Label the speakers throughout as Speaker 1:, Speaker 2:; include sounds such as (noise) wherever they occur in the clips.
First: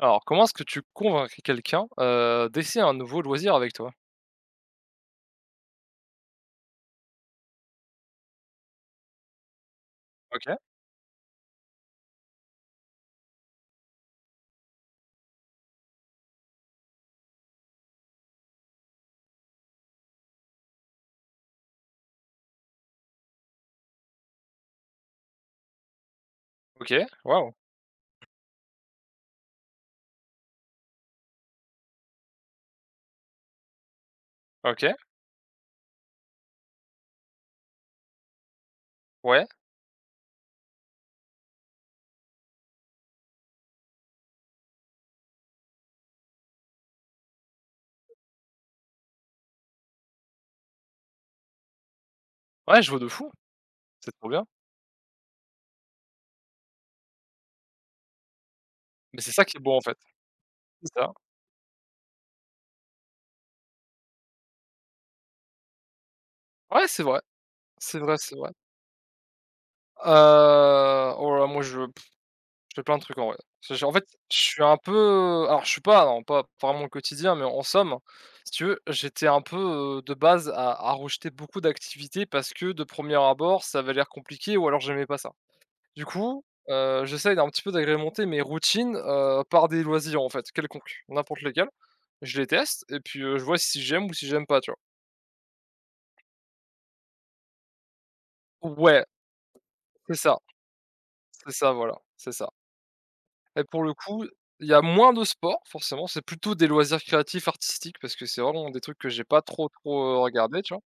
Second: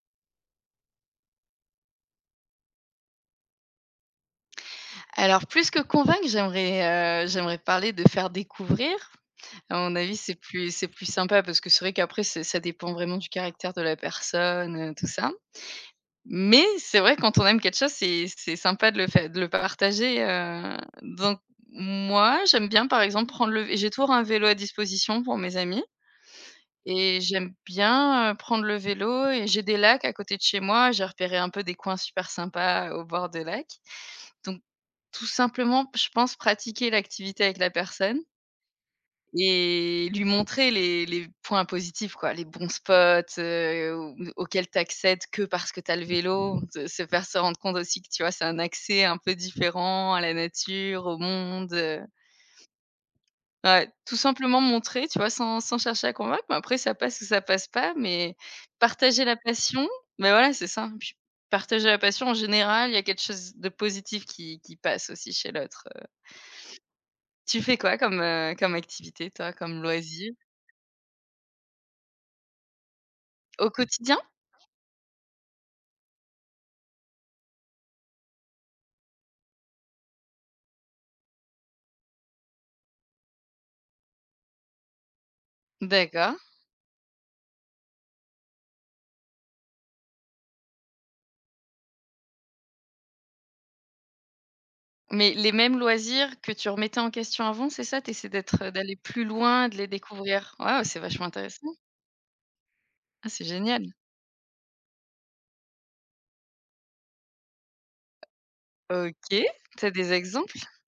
Speaker 1: Alors, comment est-ce que tu convaincrais quelqu'un, d'essayer un nouveau loisir avec toi?
Speaker 2: Alors plus que convaincre, j'aimerais parler de faire découvrir. À mon avis, c'est
Speaker 1: OK.
Speaker 2: plus c'est plus sympa parce que c'est vrai qu'après c'est ça dépend vraiment du caractère de la personne, tout ça. Mais c'est vrai quand on aime quelque chose, c'est sympa de le fai de le partager, donc moi, j'aime bien par exemple prendre le j'ai toujours un vélo à disposition pour mes amis
Speaker 1: OK,
Speaker 2: et
Speaker 1: waouh.
Speaker 2: j'aime bien, prendre le vélo et j'ai des lacs à côté de chez moi. J'ai repéré un peu des coins super sympas au bord de lacs. Donc
Speaker 1: OK,
Speaker 2: tout simplement, je pense pratiquer l'activité avec la personne
Speaker 1: ouais,
Speaker 2: et lui montrer les points positifs, quoi, les bons spots, ou auxquels tu accèdes que parce que tu as le vélo. Se rendre compte aussi que, tu vois, c'est un accès un peu différent à la nature, au monde,
Speaker 1: ouais, je vois de fou,
Speaker 2: ouais,
Speaker 1: c'est
Speaker 2: tout
Speaker 1: trop bien.
Speaker 2: simplement montrer, tu vois, sans chercher à convaincre, mais après ça passe ou ça passe pas, mais
Speaker 1: Mais
Speaker 2: partager
Speaker 1: c'est
Speaker 2: la
Speaker 1: ça qui est beau, en
Speaker 2: passion,
Speaker 1: fait,
Speaker 2: mais voilà, c'est ça,
Speaker 1: c'est ça.
Speaker 2: puis partager la passion en général, il y a quelque chose de positif qui passe aussi chez l'autre.
Speaker 1: Ouais, c'est vrai,
Speaker 2: Tu fais quoi
Speaker 1: c'est vrai,
Speaker 2: comme,
Speaker 1: c'est vrai.
Speaker 2: heu, comme activité toi, comme loisir?
Speaker 1: Heu, oh là, moi, je pff, je fais plein de trucs, en vrai.
Speaker 2: Au
Speaker 1: Je en fait,
Speaker 2: quotidien?
Speaker 1: je suis un peu, alors je suis pas, non, pas vraiment le quotidien, mais en somme, si tu veux, j'étais un peu, de base à rejeter beaucoup d'activités parce que de premier abord, ça avait l'air compliqué ou alors j'aimais pas ça. Du
Speaker 2: D'accord.
Speaker 1: coup, j'essaye d'un petit peu d'agrémenter mes routines, par des loisirs, en fait, quelconques, n'importe lesquels. Je les teste et puis, je vois si j'aime ou si j'aime pas, tu vois?
Speaker 2: Mais les mêmes loisirs que tu remettais en question avant, c'est ça? Tu essaies d'être, d'aller
Speaker 1: Ouais,
Speaker 2: plus loin, de les
Speaker 1: c'est ça,
Speaker 2: découvrir? Waouh, c'est vachement
Speaker 1: c'est
Speaker 2: intéressant.
Speaker 1: ça, voilà, c'est ça.
Speaker 2: Ah, c'est
Speaker 1: Et pour
Speaker 2: génial.
Speaker 1: le coup, il y a moins de sport, forcément, c'est plutôt des loisirs créatifs, artistiques, parce que c'est vraiment des trucs que j'ai pas
Speaker 2: OK,
Speaker 1: trop,
Speaker 2: t'as
Speaker 1: trop,
Speaker 2: des exemples?
Speaker 1: regardés, tu vois?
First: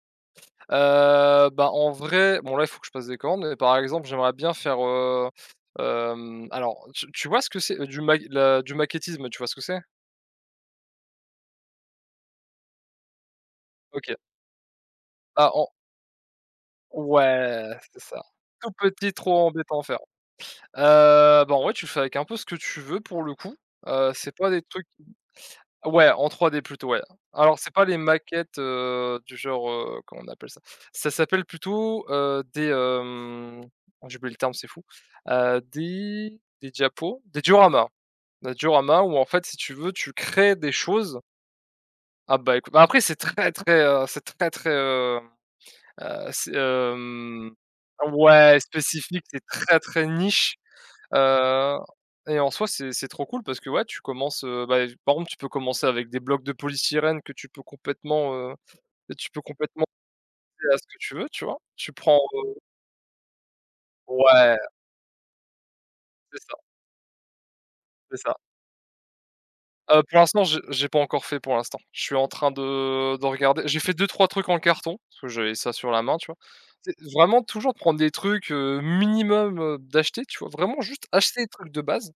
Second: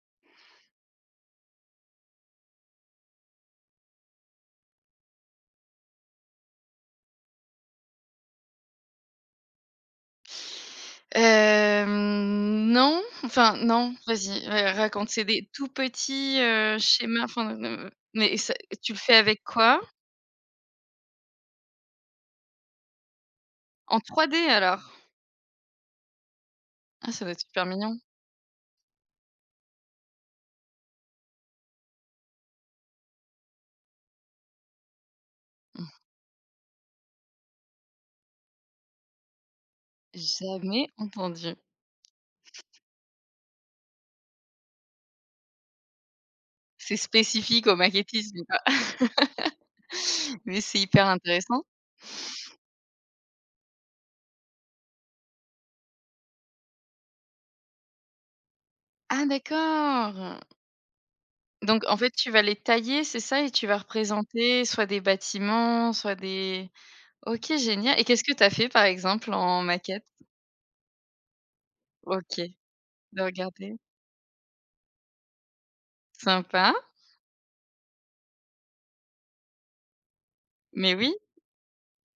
Speaker 1: Bah, en vrai, bon là, il faut que je passe des commandes, mais par exemple, j'aimerais bien faire, alors tu vois ce que c'est, du ma la du maquettisme, tu vois ce que c'est?
Speaker 2: Hem, non, enfin non,
Speaker 1: OK.
Speaker 2: vas-y, ra raconte. C'est des
Speaker 1: Ah en
Speaker 2: tout petits, schémas, enfin,
Speaker 1: Ouais, c'est ça.
Speaker 2: mais ça
Speaker 1: Tout
Speaker 2: tu le
Speaker 1: petit,
Speaker 2: fais avec
Speaker 1: trop embêtant
Speaker 2: quoi?
Speaker 1: à faire. Bah, en vrai, tu fais avec un peu ce que tu veux pour le coup.
Speaker 2: En
Speaker 1: C'est
Speaker 2: 3D
Speaker 1: pas des trucs
Speaker 2: alors?
Speaker 1: Ouais, en 3D plutôt, ouais.
Speaker 2: Ah, ça doit être
Speaker 1: Alors
Speaker 2: super
Speaker 1: c'est pas les
Speaker 2: mignon.
Speaker 1: maquettes, du genre, comment on appelle ça? Ça s'appelle plutôt, des, oh, j'ai oublié le terme, c'est fou.
Speaker 2: Mmh,
Speaker 1: Des diapos? Des dioramas. Des dioramas où, en fait, si tu veux, tu crées des
Speaker 2: jamais
Speaker 1: choses.
Speaker 2: entendu.
Speaker 1: Ah, bah, écoute, bah, après c'est très, très, c'est très, très c'est,
Speaker 2: C'est
Speaker 1: hem
Speaker 2: spécifique au maquettisme, quoi.
Speaker 1: Ouais, spécifique, c'est très, très niche,
Speaker 2: Mais c'est hyper intéressant.
Speaker 1: heu et en soi, c'est trop cool parce que, ouais, tu commences, bah, par exemple, tu peux commencer avec des blocs de polystyrène que
Speaker 2: Ah
Speaker 1: tu peux complètement
Speaker 2: d'accord!
Speaker 1: (unintelligible) à ce que tu veux, tu vois?
Speaker 2: Donc
Speaker 1: Tu
Speaker 2: en fait,
Speaker 1: prends
Speaker 2: tu vas les tailler, c'est ça? Et tu vas
Speaker 1: Ouais,
Speaker 2: représenter soit des bâtiments, soit
Speaker 1: c'est ça,
Speaker 2: des OK, génial. Et
Speaker 1: c'est
Speaker 2: qu'est-ce que
Speaker 1: ça.
Speaker 2: tu as fait, par exemple, en maquette?
Speaker 1: Pour l'instant, j'ai pas encore fait pour l'instant. Je suis en train
Speaker 2: OK,
Speaker 1: de
Speaker 2: de
Speaker 1: de regarder.
Speaker 2: regarder.
Speaker 1: J'ai fait deux trois trucs en carton, parce que j'avais ça sur la main, tu vois?
Speaker 2: Sympa.
Speaker 1: C'est vraiment toujours prendre des trucs, minimum, d'acheter, tu vois? Vraiment
Speaker 2: Mais
Speaker 1: juste
Speaker 2: oui?
Speaker 1: acheter des trucs de base.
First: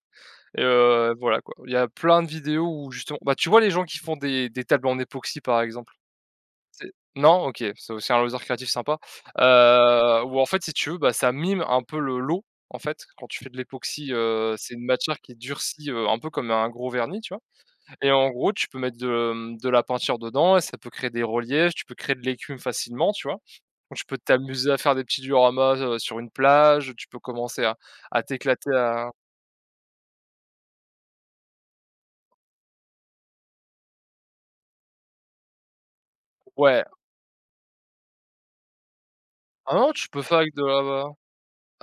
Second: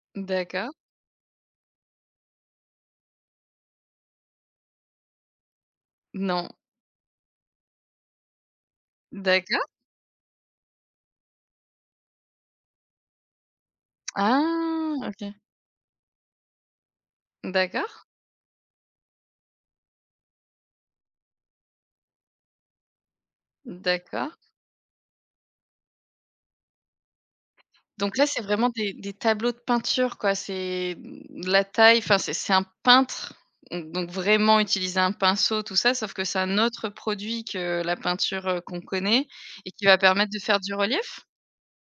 Speaker 1: Et
Speaker 2: D'accord.
Speaker 1: voilà, quoi. Il y a plein de vidéos où justement, bah, tu vois les gens qui font des tables en époxy, par exemple?
Speaker 2: Non.
Speaker 1: C'est non? OK, c'est aussi un loisir créatif sympa.
Speaker 2: D'accord.
Speaker 1: Où, en fait, si tu veux, bah, ça mime un peu le l'eau, en fait. Quand tu fais de l'époxy, c'est une
Speaker 2: Ah!
Speaker 1: matière qui
Speaker 2: OK.
Speaker 1: durcit, un peu comme un gros vernis, tu vois?
Speaker 2: D'accord,
Speaker 1: Et en gros, tu peux mettre de la peinture dedans et ça peut créer des reliefs, tu peux créer de l'écume facilement, tu vois? Donc tu peux
Speaker 2: d'accord.
Speaker 1: t'amuser à faire des petits dioramas, sur une plage, tu peux commencer à
Speaker 2: Donc là, c'est
Speaker 1: t'éclater
Speaker 2: vraiment des
Speaker 1: à
Speaker 2: des tableaux de peinture, quoi. C'est, mmh, la taille, enfin, c'est un peintre, donc vraiment utiliser un pinceau, tout ça, sauf que c'est un
Speaker 1: ouais.
Speaker 2: autre produit que la peinture, qu'on connaît et
Speaker 1: Ah
Speaker 2: qui
Speaker 1: non,
Speaker 2: va
Speaker 1: tu peux
Speaker 2: permettre
Speaker 1: faire
Speaker 2: de
Speaker 1: avec
Speaker 2: faire
Speaker 1: de
Speaker 2: du
Speaker 1: la.
Speaker 2: relief?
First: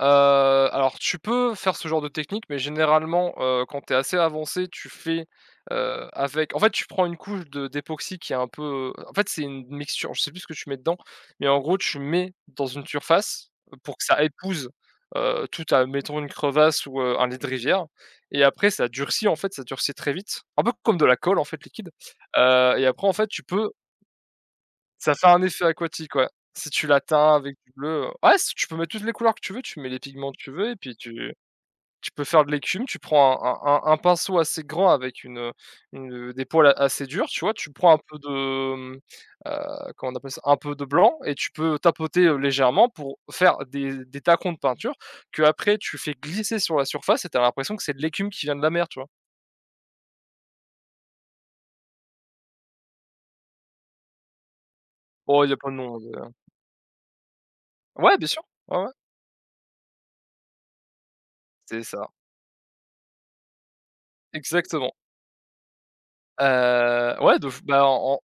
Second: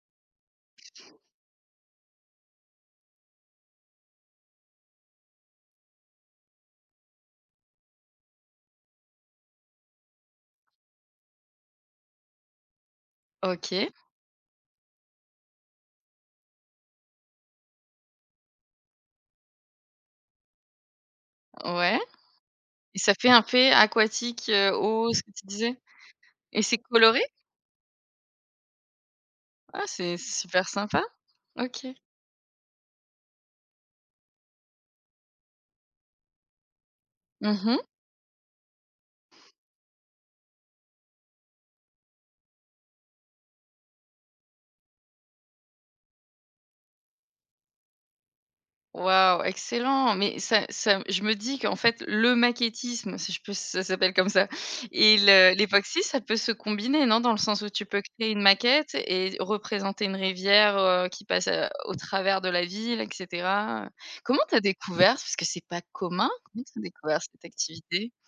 Speaker 1: Alors tu peux faire ce genre de technique, mais généralement, quand tu es assez avancé, tu fais, avec, en fait, tu prends une couche de d'époxy qui est un peu, en fait, c'est une mixture, je sais plus ce que tu mets dedans, mais en gros, tu mets dans une surface
Speaker 2: OK,
Speaker 1: pour que ça épouse, tout à, admettons, une crevasse ou, un lit de rivière, et après ça durcit, en fait, ça durcit très vite, un peu comme de la colle, en fait, liquide,
Speaker 2: ouais
Speaker 1: et
Speaker 2: et
Speaker 1: après, en
Speaker 2: ça
Speaker 1: fait,
Speaker 2: fait un
Speaker 1: tu
Speaker 2: peu
Speaker 1: peux
Speaker 2: aquatique, eau,
Speaker 1: ça
Speaker 2: ce
Speaker 1: fait
Speaker 2: que
Speaker 1: un
Speaker 2: tu
Speaker 1: effet
Speaker 2: disais
Speaker 1: aquatique, ouais.
Speaker 2: et
Speaker 1: Si
Speaker 2: c'est
Speaker 1: tu la
Speaker 2: coloré?
Speaker 1: teins avec du bleu, ouais, si tu peux mettre toutes les couleurs que tu veux, tu
Speaker 2: Ah,
Speaker 1: mets les
Speaker 2: c'est
Speaker 1: pigments que tu
Speaker 2: super
Speaker 1: veux et puis
Speaker 2: sympa.
Speaker 1: tu
Speaker 2: OK.
Speaker 1: peux faire de l'écume, tu prends un pinceau assez grand avec une, des poils a assez durs, tu vois? Tu
Speaker 2: Mmh.
Speaker 1: prends un peu de, comment on appelle ça? Un peu de blanc, et tu peux tapoter, légèrement, pour faire des tacons de peinture qu'après tu fais glisser sur la surface, et tu as l'impression que c'est de l'écume qui vient de la mer, tu vois?
Speaker 2: Waouh, excellent! Mais ça ça je me dis qu'en fait, le maquettisme, si je peux ça s'appelle comme ça et
Speaker 1: Oh, il y
Speaker 2: le
Speaker 1: a plein de noms,
Speaker 2: l'époxy, ça peut se combiner, non? Dans le sens où tu peux
Speaker 1: ouais, bien
Speaker 2: créer
Speaker 1: sûr,
Speaker 2: une
Speaker 1: ouais, ouais,
Speaker 2: maquette et représenter une rivière, qui passe,
Speaker 1: c'est
Speaker 2: au
Speaker 1: ça,
Speaker 2: travers de la ville et cetera. Comment t'as
Speaker 1: exactement.
Speaker 2: découvert parce que c'est pas commun, comment tu découvert
Speaker 1: Ouais,
Speaker 2: cette
Speaker 1: de f bah,
Speaker 2: activité?
Speaker 1: en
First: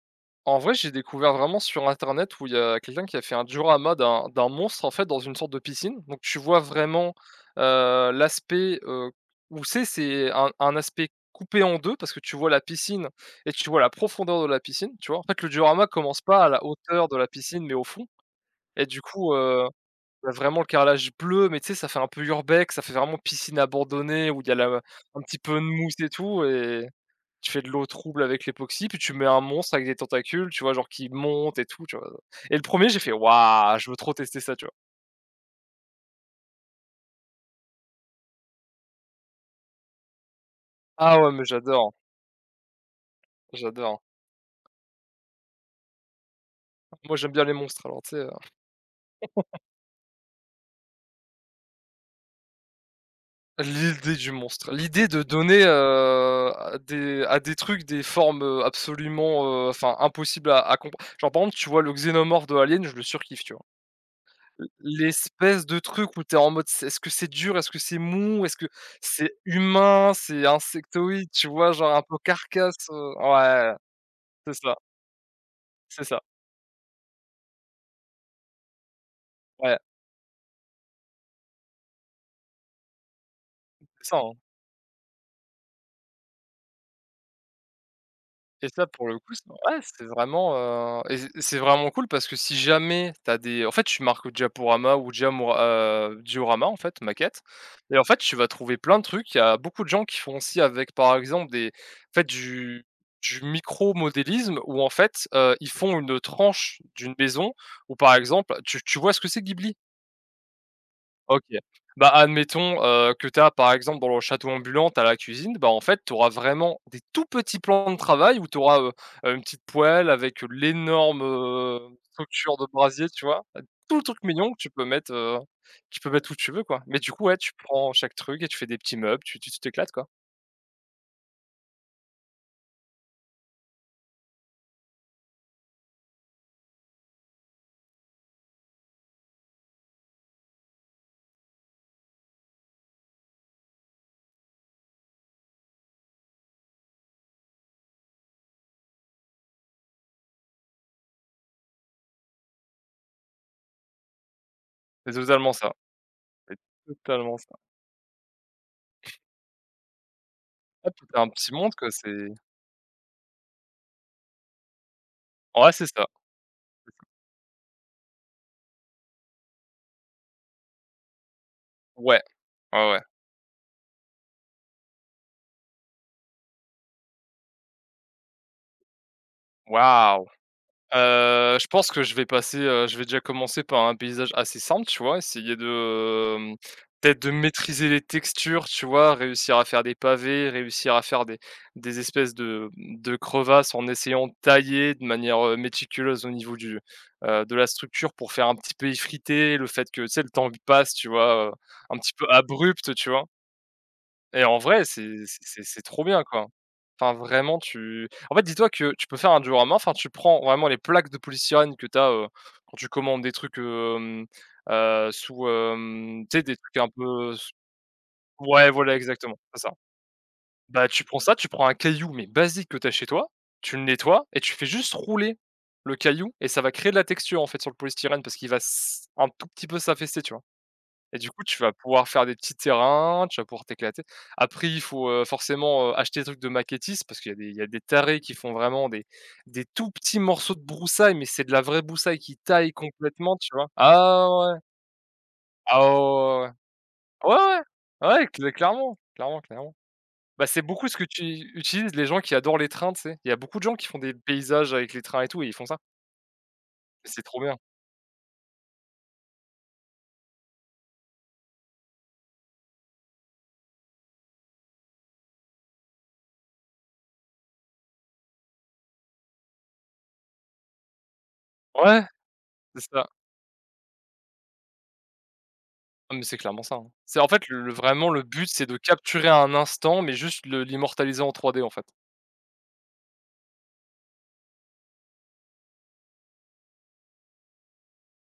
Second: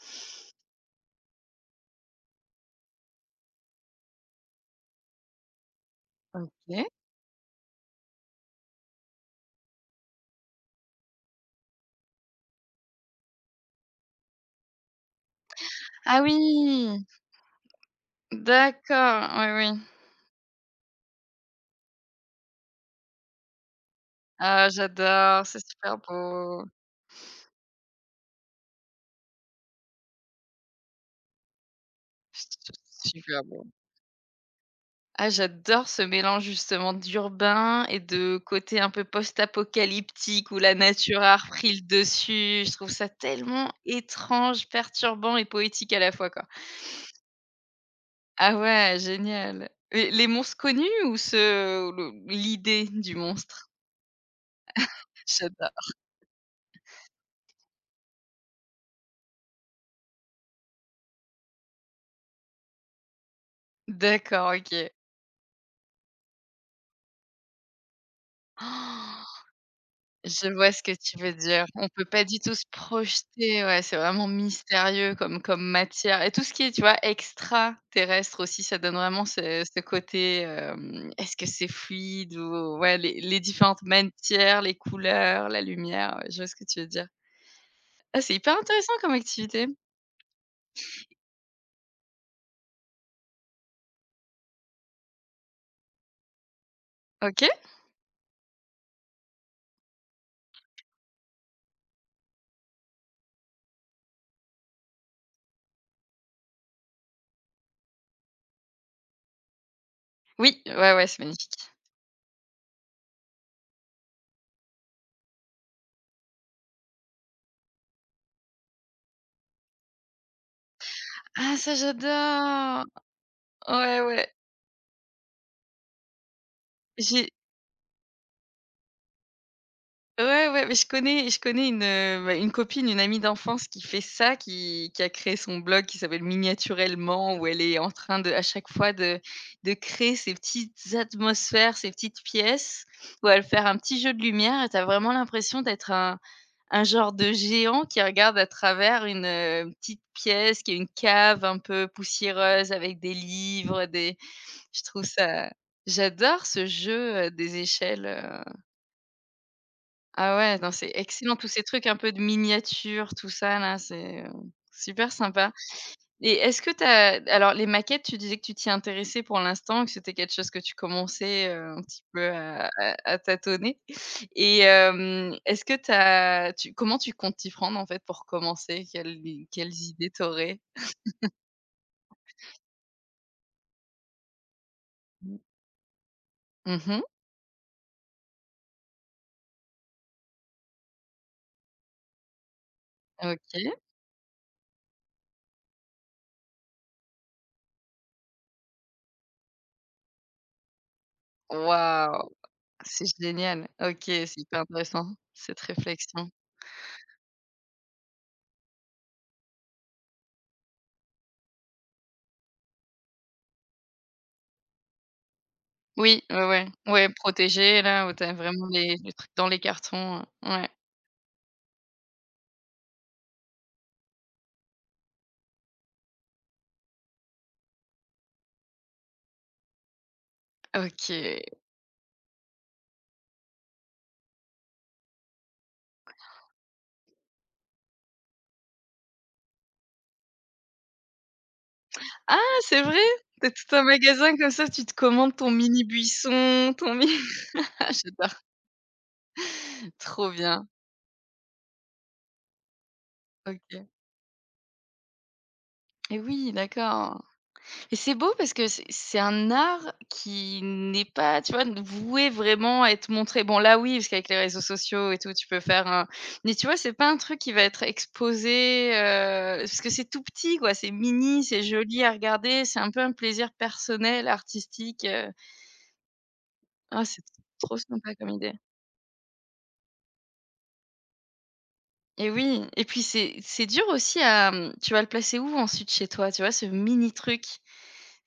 Speaker 1: En vrai, j'ai découvert vraiment sur internet, où il y a quelqu'un qui a fait un diorama d'un monstre, en fait, dans une sorte de piscine. Donc tu vois
Speaker 2: OK.
Speaker 1: vraiment, l'aspect, où c'est, un aspect coupé en deux, parce que tu vois la piscine et tu vois la profondeur de la piscine, tu vois? En fait, le diorama commence
Speaker 2: Ah
Speaker 1: pas à la
Speaker 2: oui!
Speaker 1: hauteur de la piscine, mais au fond. Et du
Speaker 2: D'accord,
Speaker 1: coup,
Speaker 2: oui, oui.
Speaker 1: il y a vraiment le carrelage bleu, mais tu sais, ça fait un peu urbex, ça fait vraiment piscine abandonnée où il y a
Speaker 2: Ah
Speaker 1: la un petit
Speaker 2: j'adore,
Speaker 1: peu de
Speaker 2: c'est
Speaker 1: mousse
Speaker 2: super
Speaker 1: et tout,
Speaker 2: beau.
Speaker 1: et tu fais de l'eau trouble avec l'époxy, puis tu mets un monstre avec des tentacules, tu vois? Genre qui monte et tout, tu vois? Et le premier, j'ai
Speaker 2: C'est
Speaker 1: fait:
Speaker 2: super beau.
Speaker 1: «Waouh, je veux trop tester ça», tu vois?
Speaker 2: Ah, j'adore ce mélange justement d'urbain et de côté un peu post-apocalyptique où la
Speaker 1: Ah
Speaker 2: nature
Speaker 1: ouais,
Speaker 2: a
Speaker 1: mais
Speaker 2: repris le
Speaker 1: j'adore,
Speaker 2: dessus. Je trouve ça tellement
Speaker 1: j'adore.
Speaker 2: étrange, perturbant et poétique à la fois, quoi.
Speaker 1: Moi, j'aime bien les monstres, alors tu sais,
Speaker 2: Ah ouais, génial. Et les monstres connus ou ce ou le l'idée du monstre?
Speaker 1: l'idée du monstre, l'idée de donner,
Speaker 2: J'adore.
Speaker 1: à des trucs des formes, absolument, enfin impossibles à compr genre, par exemple, tu vois le xénomorphe de Alien, je le surkiffe, tu vois?
Speaker 2: D'accord, OK.
Speaker 1: L'espèce de truc où tu es en mode: «C'est Est-ce que c'est dur? Est-ce que c'est mou? Est-ce que
Speaker 2: (gasps)
Speaker 1: c'est humain? C'est
Speaker 2: Je vois ce que tu
Speaker 1: insectoïde?»
Speaker 2: veux
Speaker 1: Tu
Speaker 2: dire.
Speaker 1: vois?
Speaker 2: On
Speaker 1: Genre un
Speaker 2: peut
Speaker 1: peu
Speaker 2: pas du tout se
Speaker 1: carcasse,
Speaker 2: projeter,
Speaker 1: ouais,
Speaker 2: ouais, c'est vraiment
Speaker 1: c'est ça,
Speaker 2: mystérieux comme
Speaker 1: c'est ça,
Speaker 2: matière et tout ce qui est, tu vois, extraterrestre aussi, ça donne vraiment ce
Speaker 1: ouais,
Speaker 2: ce côté, est-ce que c'est fluide ou ouais, les différentes
Speaker 1: c'est ça, hein.
Speaker 2: matières, les couleurs, la lumière, ouais, je vois ce que tu veux dire. Ah, c'est hyper
Speaker 1: Et ça,
Speaker 2: intéressant
Speaker 1: pour
Speaker 2: comme
Speaker 1: le coup, c'est,
Speaker 2: activité.
Speaker 1: ouais, c'est vraiment, et c'est vraiment cool parce que, si jamais tu as, des en fait, tu marques Diaporama ou Diamora Diorama, en fait, maquette,
Speaker 2: OK.
Speaker 1: et en fait, tu vas trouver plein de trucs. Il y a beaucoup de gens qui font aussi avec, par exemple, des en fait, du micro-modélisme où, en fait, ils font une tranche d'une maison où, par exemple, tu vois ce que c'est Ghibli?
Speaker 2: Oui, ouais, ouais, c'est
Speaker 1: OK.
Speaker 2: magnifique.
Speaker 1: Bah, admettons, que tu as, par exemple, dans le château ambulant, tu as la cuisine, bah, en fait, tu auras vraiment des tout petits plans de travail où tu auras une petite poêle avec, l'énorme,
Speaker 2: Ah ça
Speaker 1: structure de
Speaker 2: j'adore!
Speaker 1: brasier, tu vois? Bah, tout
Speaker 2: Ouais,
Speaker 1: le truc
Speaker 2: ouais.
Speaker 1: mignon que tu peux mettre, tu peux mettre où tu veux, quoi. Mais du coup,
Speaker 2: J'ai
Speaker 1: ouais, tu prends chaque truc et tu fais des petits meubles, tu t'éclates, quoi.
Speaker 2: ouais, ouais, mais je connais une, bah, une copine, une amie d'enfance qui fait ça, qui a créé son blog qui s'appelle Miniaturellement, où elle est en train de à chaque fois de créer ces petites atmosphères, ces petites pièces, où elle fait un petit jeu de lumière et tu vraiment l'impression d'être un genre de géant qui regarde à travers une, petite pièce qui est une cave un peu poussiéreuse avec des livres, des je trouve
Speaker 1: C'est
Speaker 2: ça
Speaker 1: totalement ça,
Speaker 2: j'adore
Speaker 1: c'est
Speaker 2: ce jeu,
Speaker 1: totalement ça.
Speaker 2: des échelles, ah ouais, non,
Speaker 1: Ah,
Speaker 2: c'est
Speaker 1: puis un
Speaker 2: excellent tous
Speaker 1: petit
Speaker 2: ces
Speaker 1: monde,
Speaker 2: trucs
Speaker 1: quoi,
Speaker 2: un peu de
Speaker 1: c'est
Speaker 2: miniatures, tout ça là, c'est, super sympa
Speaker 1: ouais, c'est ça.
Speaker 2: et est-ce que tu as alors les maquettes, tu disais que tu t'y intéressais pour l'instant, que c'était quelque chose que tu commençais, un petit
Speaker 1: Ouais.
Speaker 2: peu à
Speaker 1: Ouais, ouais.
Speaker 2: tâtonner et est-ce que t'as, tu comment tu comptes t'y prendre en fait pour commencer? Quelles idées
Speaker 1: Waouh!
Speaker 2: t'aurais
Speaker 1: Je pense que je vais passer, je vais déjà commencer par un paysage assez simple, tu vois?
Speaker 2: aurais?
Speaker 1: Essayer de,
Speaker 2: Mmh.
Speaker 1: peut-être, de maîtriser les textures, tu vois? Réussir à faire des pavés, réussir à faire des espèces de
Speaker 2: OK.
Speaker 1: crevasses, en essayant de tailler de manière, méticuleuse au niveau de la structure, pour faire un petit peu effriter le fait que, tu sais, le temps passe, tu vois? Un petit peu
Speaker 2: Waouh!
Speaker 1: abrupt,
Speaker 2: C'est
Speaker 1: tu vois?
Speaker 2: génial. OK, c'est
Speaker 1: Et en
Speaker 2: hyper
Speaker 1: vrai,
Speaker 2: intéressant
Speaker 1: c'est c'est
Speaker 2: cette
Speaker 1: c'est c'est trop bien,
Speaker 2: réflexion.
Speaker 1: quoi. Enfin, vraiment, tu en fait, dis-toi que tu peux faire un diorama, enfin, tu prends vraiment les plaques de polystyrène que tu as, quand tu commandes des trucs, sous,
Speaker 2: Oui,
Speaker 1: tu sais,
Speaker 2: ouais,
Speaker 1: des
Speaker 2: ouais,
Speaker 1: trucs un
Speaker 2: ouais,
Speaker 1: peu s
Speaker 2: protégé là, où tu vraiment
Speaker 1: ouais, voilà,
Speaker 2: les trucs
Speaker 1: exactement,
Speaker 2: dans les
Speaker 1: c'est ça.
Speaker 2: cartons, ouais.
Speaker 1: Bah, tu prends ça, tu prends un caillou, mais basique, que tu as chez toi, tu le nettoies et tu fais juste rouler le caillou, et ça va créer de la texture, en fait, sur le polystyrène, parce qu'il va s un tout petit peu s'affaisser, tu vois? Et du
Speaker 2: OK.
Speaker 1: coup, tu vas pouvoir faire des petits terrains, tu vas pouvoir t'éclater. Après, il faut, forcément, acheter des trucs de maquettistes, parce qu'il y a des, tarés qui font vraiment des tout petits morceaux de broussailles, mais c'est de la vraie broussaille qui
Speaker 2: Ah,
Speaker 1: taille
Speaker 2: c'est vrai?
Speaker 1: complètement, tu
Speaker 2: Tu
Speaker 1: vois?
Speaker 2: tout un
Speaker 1: Ah
Speaker 2: magasin comme
Speaker 1: ouais,
Speaker 2: ça, tu te commandes ton
Speaker 1: ah
Speaker 2: mini
Speaker 1: ouais,
Speaker 2: buisson, ton mini
Speaker 1: ouais, ouais.
Speaker 2: (laughs) ah
Speaker 1: Ouais, ouais. Ouais,
Speaker 2: j'adore,
Speaker 1: cl clairement, clairement, clairement.
Speaker 2: trop
Speaker 1: Bah, c'est
Speaker 2: bien.
Speaker 1: beaucoup ce que tu utilises, les gens qui adorent les trains, tu sais? Il y a beaucoup de gens qui
Speaker 2: OK.
Speaker 1: font des paysages avec les trains et tout, et ils font ça.
Speaker 2: Et oui,
Speaker 1: C'est
Speaker 2: d'accord.
Speaker 1: trop bien.
Speaker 2: Et c'est beau parce que c'est un art qui n'est pas, tu vois, voué vraiment à être montré. Bon, là, oui, parce qu'avec les réseaux sociaux et tout, tu peux faire un mais tu vois, c'est pas un truc qui va être exposé, parce que c'est tout petit, quoi. C'est mini, c'est
Speaker 1: Ouais,
Speaker 2: joli à regarder, c'est
Speaker 1: c'est
Speaker 2: un peu
Speaker 1: ça.
Speaker 2: un plaisir personnel, artistique.
Speaker 1: Ah, mais c'est clairement ça, hein.
Speaker 2: Ah,
Speaker 1: C'est
Speaker 2: c'est
Speaker 1: en fait le le
Speaker 2: trop
Speaker 1: vraiment
Speaker 2: sympa
Speaker 1: le
Speaker 2: comme
Speaker 1: but,
Speaker 2: idée.
Speaker 1: c'est de capturer un instant, mais juste le l'immortaliser en 3D, en fait.
Speaker 2: Et oui, et puis c'est dur aussi à, mmh, tu vas le placer où ensuite chez toi, tu vois, ce mini truc?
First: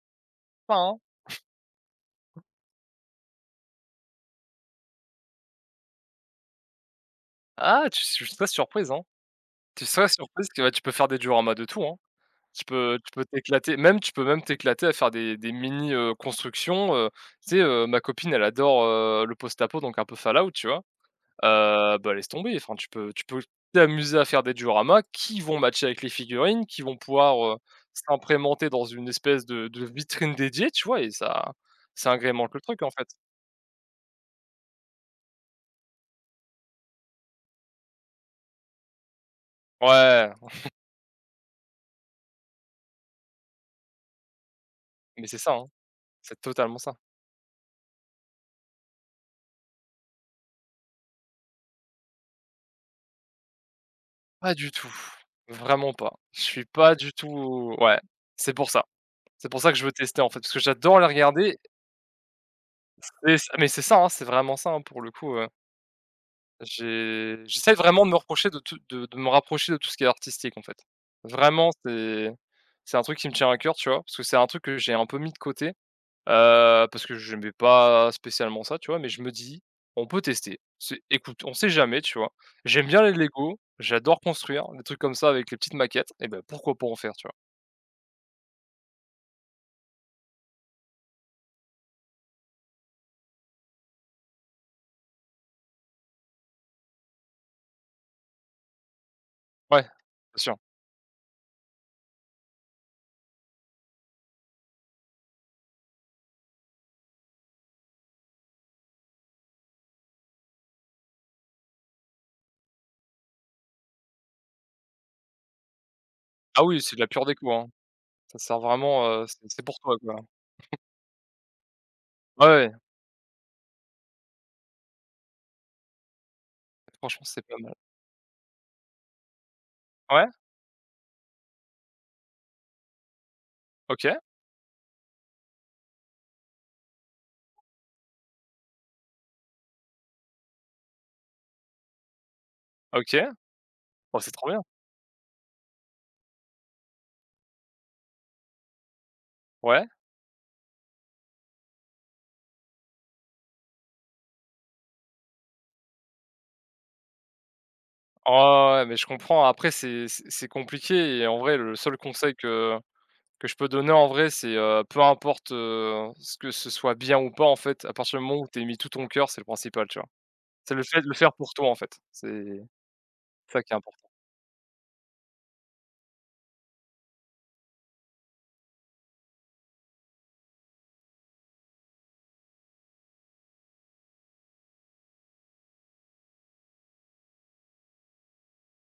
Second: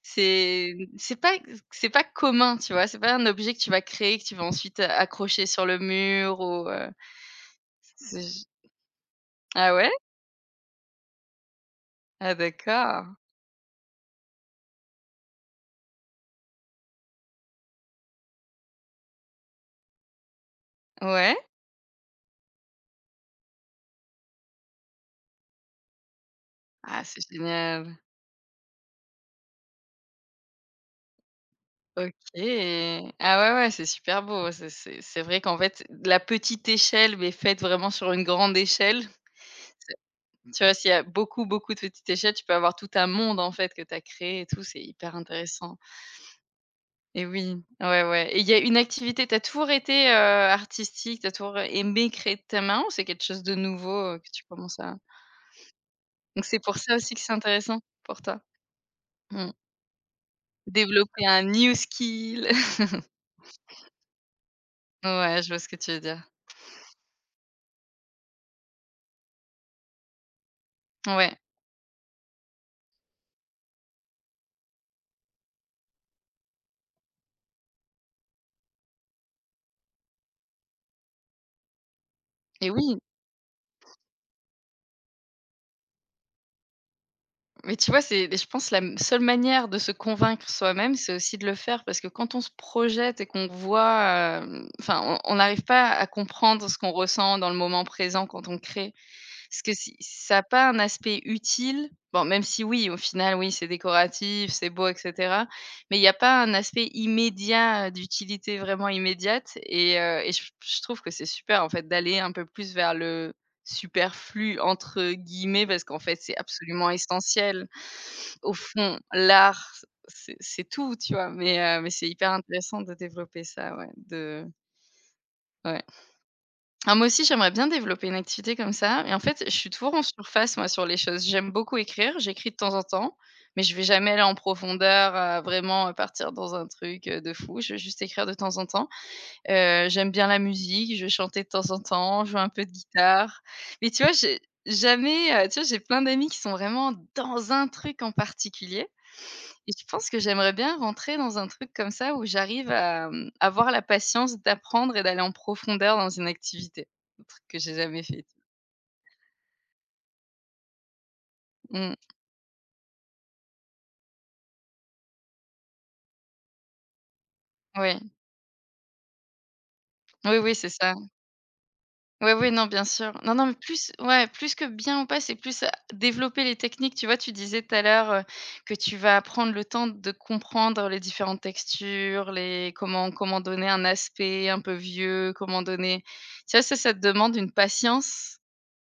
Speaker 2: C'est
Speaker 1: Pas, hein.
Speaker 2: c'est pas c'est pas commun, tu vois? C'est pas un objet que tu vas créer, que tu vas ensuite accrocher sur le mur ou,
Speaker 1: Ah, tu s
Speaker 2: c'est j
Speaker 1: serais surprise, hein.
Speaker 2: ah
Speaker 1: Tu
Speaker 2: ouais?
Speaker 1: serais surprise que, bah, tu peux faire des dioramas de tout, hein.
Speaker 2: Ah d'accord.
Speaker 1: Tu peux t'éclater, même tu peux même t'éclater à faire des mini, constructions, tu sais, ma copine elle adore, le post-apo donc un peu Fallout, tu vois?
Speaker 2: Ouais?
Speaker 1: Bah, laisse tomber, enfin tu peux t'amuser à faire des dioramas qui vont matcher avec les figurines, qui vont
Speaker 2: Ah c'est
Speaker 1: pouvoir,
Speaker 2: génial.
Speaker 1: s'imprémenter dans une espèce de vitrine dédiée, tu vois? Et ça
Speaker 2: OK.
Speaker 1: agrémente le truc, en fait.
Speaker 2: Ah ouais, ouais, c'est super beau. C'est vrai qu'en fait, la petite échelle, mais faite vraiment sur une grande échelle, c'est
Speaker 1: Ouais,
Speaker 2: tu vois, s'il y a beaucoup, beaucoup de petites échelles, tu peux avoir tout un monde en fait que tu as créé et tout, c'est hyper
Speaker 1: mais c'est ça, hein,
Speaker 2: intéressant.
Speaker 1: c'est totalement ça.
Speaker 2: Et oui, ouais, ouais. Et il y a une activité t'as toujours été, artistique, t'as toujours aimé créer de ta main ou c'est quelque chose de nouveau, que tu
Speaker 1: Pas du
Speaker 2: commences
Speaker 1: tout,
Speaker 2: à
Speaker 1: vraiment pas. Je
Speaker 2: donc c'est
Speaker 1: suis
Speaker 2: pour
Speaker 1: pas
Speaker 2: ça
Speaker 1: du
Speaker 2: aussi que c'est
Speaker 1: tout,
Speaker 2: intéressant
Speaker 1: ouais,
Speaker 2: pour toi?
Speaker 1: c'est pour ça. C'est
Speaker 2: Mmh.
Speaker 1: pour ça que je veux tester, en fait, parce que j'adore les
Speaker 2: Développer un
Speaker 1: regarder
Speaker 2: new skill. (laughs)
Speaker 1: et ç mais c'est ça, hein, c'est vraiment ça, hein, pour le coup,
Speaker 2: Ouais, je vois ce que tu veux dire.
Speaker 1: j'essaie vraiment de me rapprocher de tout ce qui est artistique, en fait.
Speaker 2: Ouais
Speaker 1: Vraiment, c'est un truc qui me tient à cœur, tu vois? Parce que c'est un truc que j'ai un peu mis de côté, parce que j'aimais pas spécialement ça, tu vois? Mais je me dis: «On peut tester». C'est écoute, on sait jamais, tu vois?
Speaker 2: et
Speaker 1: J'aime
Speaker 2: oui,
Speaker 1: bien les Lego, j'adore construire, des trucs comme ça avec les petites maquettes et bah, pourquoi pas en faire, tu vois?
Speaker 2: mais tu vois, c'est je pense la m seule manière de se convaincre soi-même, c'est aussi de le faire parce que quand on se projette et qu'on voit, enfin, on n'arrive pas à comprendre ce qu'on ressent dans le moment présent quand on crée. Parce que
Speaker 1: Ouais, bien
Speaker 2: si ça a
Speaker 1: sûr.
Speaker 2: pas un aspect utile, bon, même si oui, au final, oui, c'est décoratif, c'est beau, et cetera, mais il y a pas un aspect immédiat, d'utilité vraiment immédiate et je trouve que c'est super, en fait, d'aller un peu plus vers le «superflu» entre guillemets, parce qu'en fait, c'est
Speaker 1: Ah oui,
Speaker 2: absolument
Speaker 1: c'est de la pure déco, hein.
Speaker 2: essentiel.
Speaker 1: Ça
Speaker 2: Au
Speaker 1: sert
Speaker 2: fond,
Speaker 1: vraiment, c'est
Speaker 2: l'art,
Speaker 1: pour toi, quoi.
Speaker 2: c'est tout, tu vois? Mais c'est hyper
Speaker 1: Ouais, ouais,
Speaker 2: intéressant de développer ça, ouais, de ouais. Ah, moi
Speaker 1: franchement,
Speaker 2: aussi,
Speaker 1: c'est
Speaker 2: j'aimerais
Speaker 1: pas
Speaker 2: bien
Speaker 1: mal.
Speaker 2: développer une activité comme ça et en fait, je suis toujours en
Speaker 1: Ouais,
Speaker 2: surface, moi, sur les choses. J'aime beaucoup écrire, j'écris de temps en temps, mais je vais jamais
Speaker 1: OK,
Speaker 2: aller en profondeur, à vraiment, partir dans un truc, de fou. Je vais juste écrire de temps en temps. J'aime bien la musique, je vais chanter de temps en temps, jouer un peu de
Speaker 1: OK.
Speaker 2: guitare. Mais tu vois,
Speaker 1: Oh, c'est
Speaker 2: j'ai
Speaker 1: trop bien.
Speaker 2: jamais, tu vois, j'ai plein d'amis qui sont vraiment dans un truc en particulier et je
Speaker 1: Ouais.
Speaker 2: pense que j'aimerais bien rentrer dans un truc comme ça où j'arrive à, mmh, avoir la patience d'apprendre et d'aller en profondeur dans une activité. Un truc que j'ai jamais fait.
Speaker 1: Ah ouais, mais je comprends. Après, c'est compliqué et en vrai, le seul
Speaker 2: Mmh,
Speaker 1: conseil que je peux donner en vrai, c'est, peu importe, ce que ce soit bien ou pas, en fait, à
Speaker 2: oui.
Speaker 1: partir du moment où tu mis tout ton cœur, c'est le principal, tu vois?
Speaker 2: Oui, oui, c'est
Speaker 1: C'est le
Speaker 2: ça.
Speaker 1: fait de le faire pour toi, en fait.
Speaker 2: Oui, oui,
Speaker 1: C'est
Speaker 2: non, bien sûr. Non, non, mais
Speaker 1: ça qui est
Speaker 2: plus
Speaker 1: important.
Speaker 2: ouais, plus que bien ou pas, c'est plus à développer les techniques. Tu vois, tu disais tout à l'heure, que tu vas prendre le temps de comprendre les différentes textures, les comment donner un aspect un peu vieux, comment donner tu vois, ça te demande une patience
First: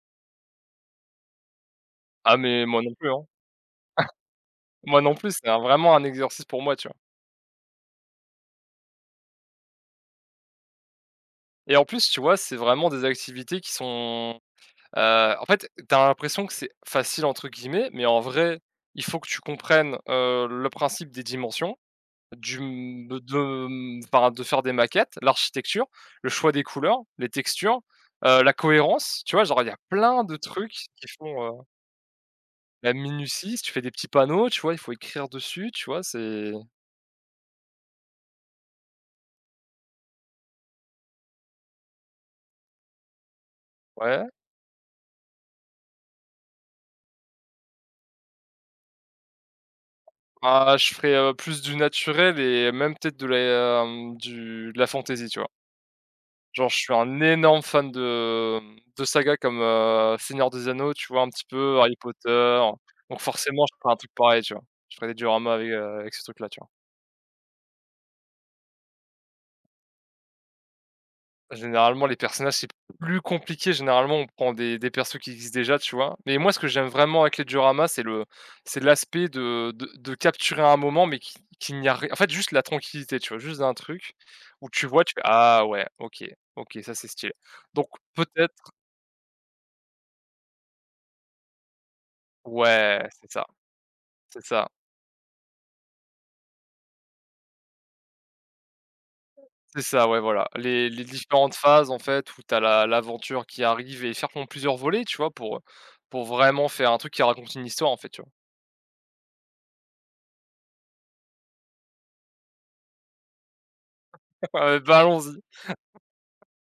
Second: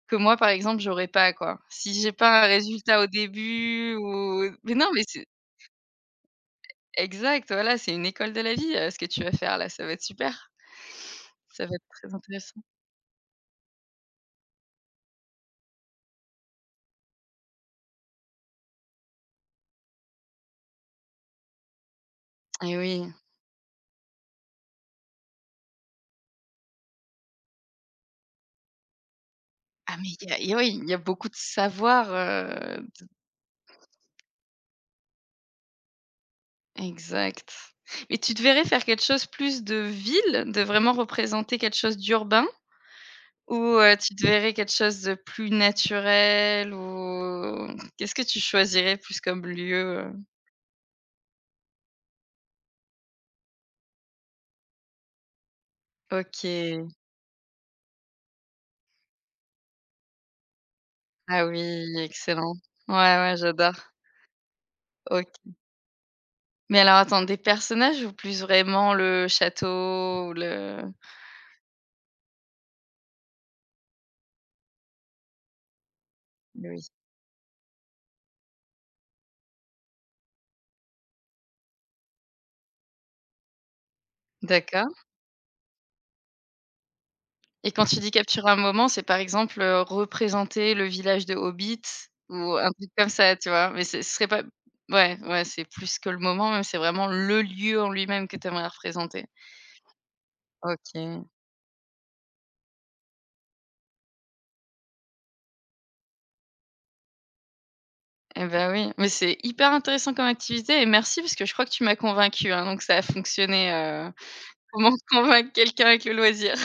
Speaker 2: que moi, par exemple, j'aurais pas, quoi. Si j'ai
Speaker 1: Ah
Speaker 2: pas un
Speaker 1: mais moi non
Speaker 2: résultat au
Speaker 1: plus, hein.
Speaker 2: début ou mais non,
Speaker 1: Moi
Speaker 2: mais
Speaker 1: non
Speaker 2: c'est
Speaker 1: plus, c'est un vraiment un exercice pour moi, tu vois?
Speaker 2: exact, voilà, c'est une école de la vie, ce que tu vas faire là, ça va être super. Ça
Speaker 1: Et
Speaker 2: va
Speaker 1: en
Speaker 2: être
Speaker 1: plus,
Speaker 2: très
Speaker 1: tu vois, c'est
Speaker 2: intéressant.
Speaker 1: vraiment des activités qui sont, en fait, t'as l'impression que c'est «facile» entre guillemets, mais en vrai, il faut que tu comprennes, le principe des dimensions. Du,
Speaker 2: Et oui.
Speaker 1: mmh, de mmh, enfin, de faire des maquettes, l'architecture, le choix des couleurs, les textures, la cohérence, tu vois? Genre, il y a
Speaker 2: Ah mais
Speaker 1: plein
Speaker 2: il y
Speaker 1: de
Speaker 2: a et
Speaker 1: trucs
Speaker 2: oui, il y a
Speaker 1: qui
Speaker 2: beaucoup de
Speaker 1: font,
Speaker 2: savoir.
Speaker 1: la minutie. Si tu fais des petits panneaux, tu vois, il faut écrire dessus, tu vois? C'est
Speaker 2: Exact. Et tu te verrais faire quelque chose plus de ville, de vraiment représenter quelque chose d'urbain? Ou, tu te
Speaker 1: ouais.
Speaker 2: verrais quelque chose de plus naturel ou qu'est-ce que tu choisirais plus comme lieu, heu?
Speaker 1: Ah, je ferais, plus du naturel et même peut-être de la, hem, du de la fantaisie, tu vois? Genre, je
Speaker 2: OK.
Speaker 1: suis un énorme fan de, de sagas comme, Seigneur des Anneaux, tu vois? Un petit
Speaker 2: Ah
Speaker 1: peu,
Speaker 2: oui,
Speaker 1: Harry
Speaker 2: excellent.
Speaker 1: Potter,
Speaker 2: Ouais,
Speaker 1: donc
Speaker 2: ouais,
Speaker 1: forcément,
Speaker 2: j'adore.
Speaker 1: je ferais un truc pareil, tu vois? Je ferais des
Speaker 2: OK.
Speaker 1: dioramas avec, avec ces trucs-là, tu vois?
Speaker 2: Mais alors attends, des personnages ou plus vraiment le château, ou le
Speaker 1: Généralement, les personnages, c'est plus compliqué. Généralement, on prend des persos qui existent déjà, tu vois? Mais moi, ce que j'aime
Speaker 2: oui.
Speaker 1: vraiment avec les dioramas, c'est le c'est l'aspect de capturer un moment, mais qui qu'il n'y a rien en fait, juste la tranquillité, tu vois? Juste un truc où tu
Speaker 2: D'accord
Speaker 1: vois, tu fais: «Ah ouais, OK, OK, ça, c'est stylé».
Speaker 2: et quand
Speaker 1: Donc
Speaker 2: tu dis capturer un
Speaker 1: peut-être
Speaker 2: moment, c'est par exemple, représenter le village de Hobbit ou un truc
Speaker 1: ouais,
Speaker 2: comme
Speaker 1: c'est
Speaker 2: ça,
Speaker 1: ça,
Speaker 2: tu vois? Mais ce ce serait pas
Speaker 1: c'est ça,
Speaker 2: ouais, ouais, c'est plus que le moment, même, c'est vraiment le lieu en lui-même que tu aimerais représenter.
Speaker 1: c'est ça, ouais, voilà. Les
Speaker 2: OK.
Speaker 1: différentes phases, en fait, où t'as la l'aventure qui arrive et faire en plusieurs volets, tu vois? Pour vraiment faire un truc qui raconte une histoire, en fait, tu vois?
Speaker 2: Eh ben oui, mais c'est hyper intéressant comme activité et merci parce que je crois que tu m'as convaincu, hein, donc ça a fonctionné,
Speaker 1: (laughs)
Speaker 2: (laughs)
Speaker 1: Ouais,
Speaker 2: comment
Speaker 1: bah, allons-y
Speaker 2: convaincre quelqu'un avec le loisir.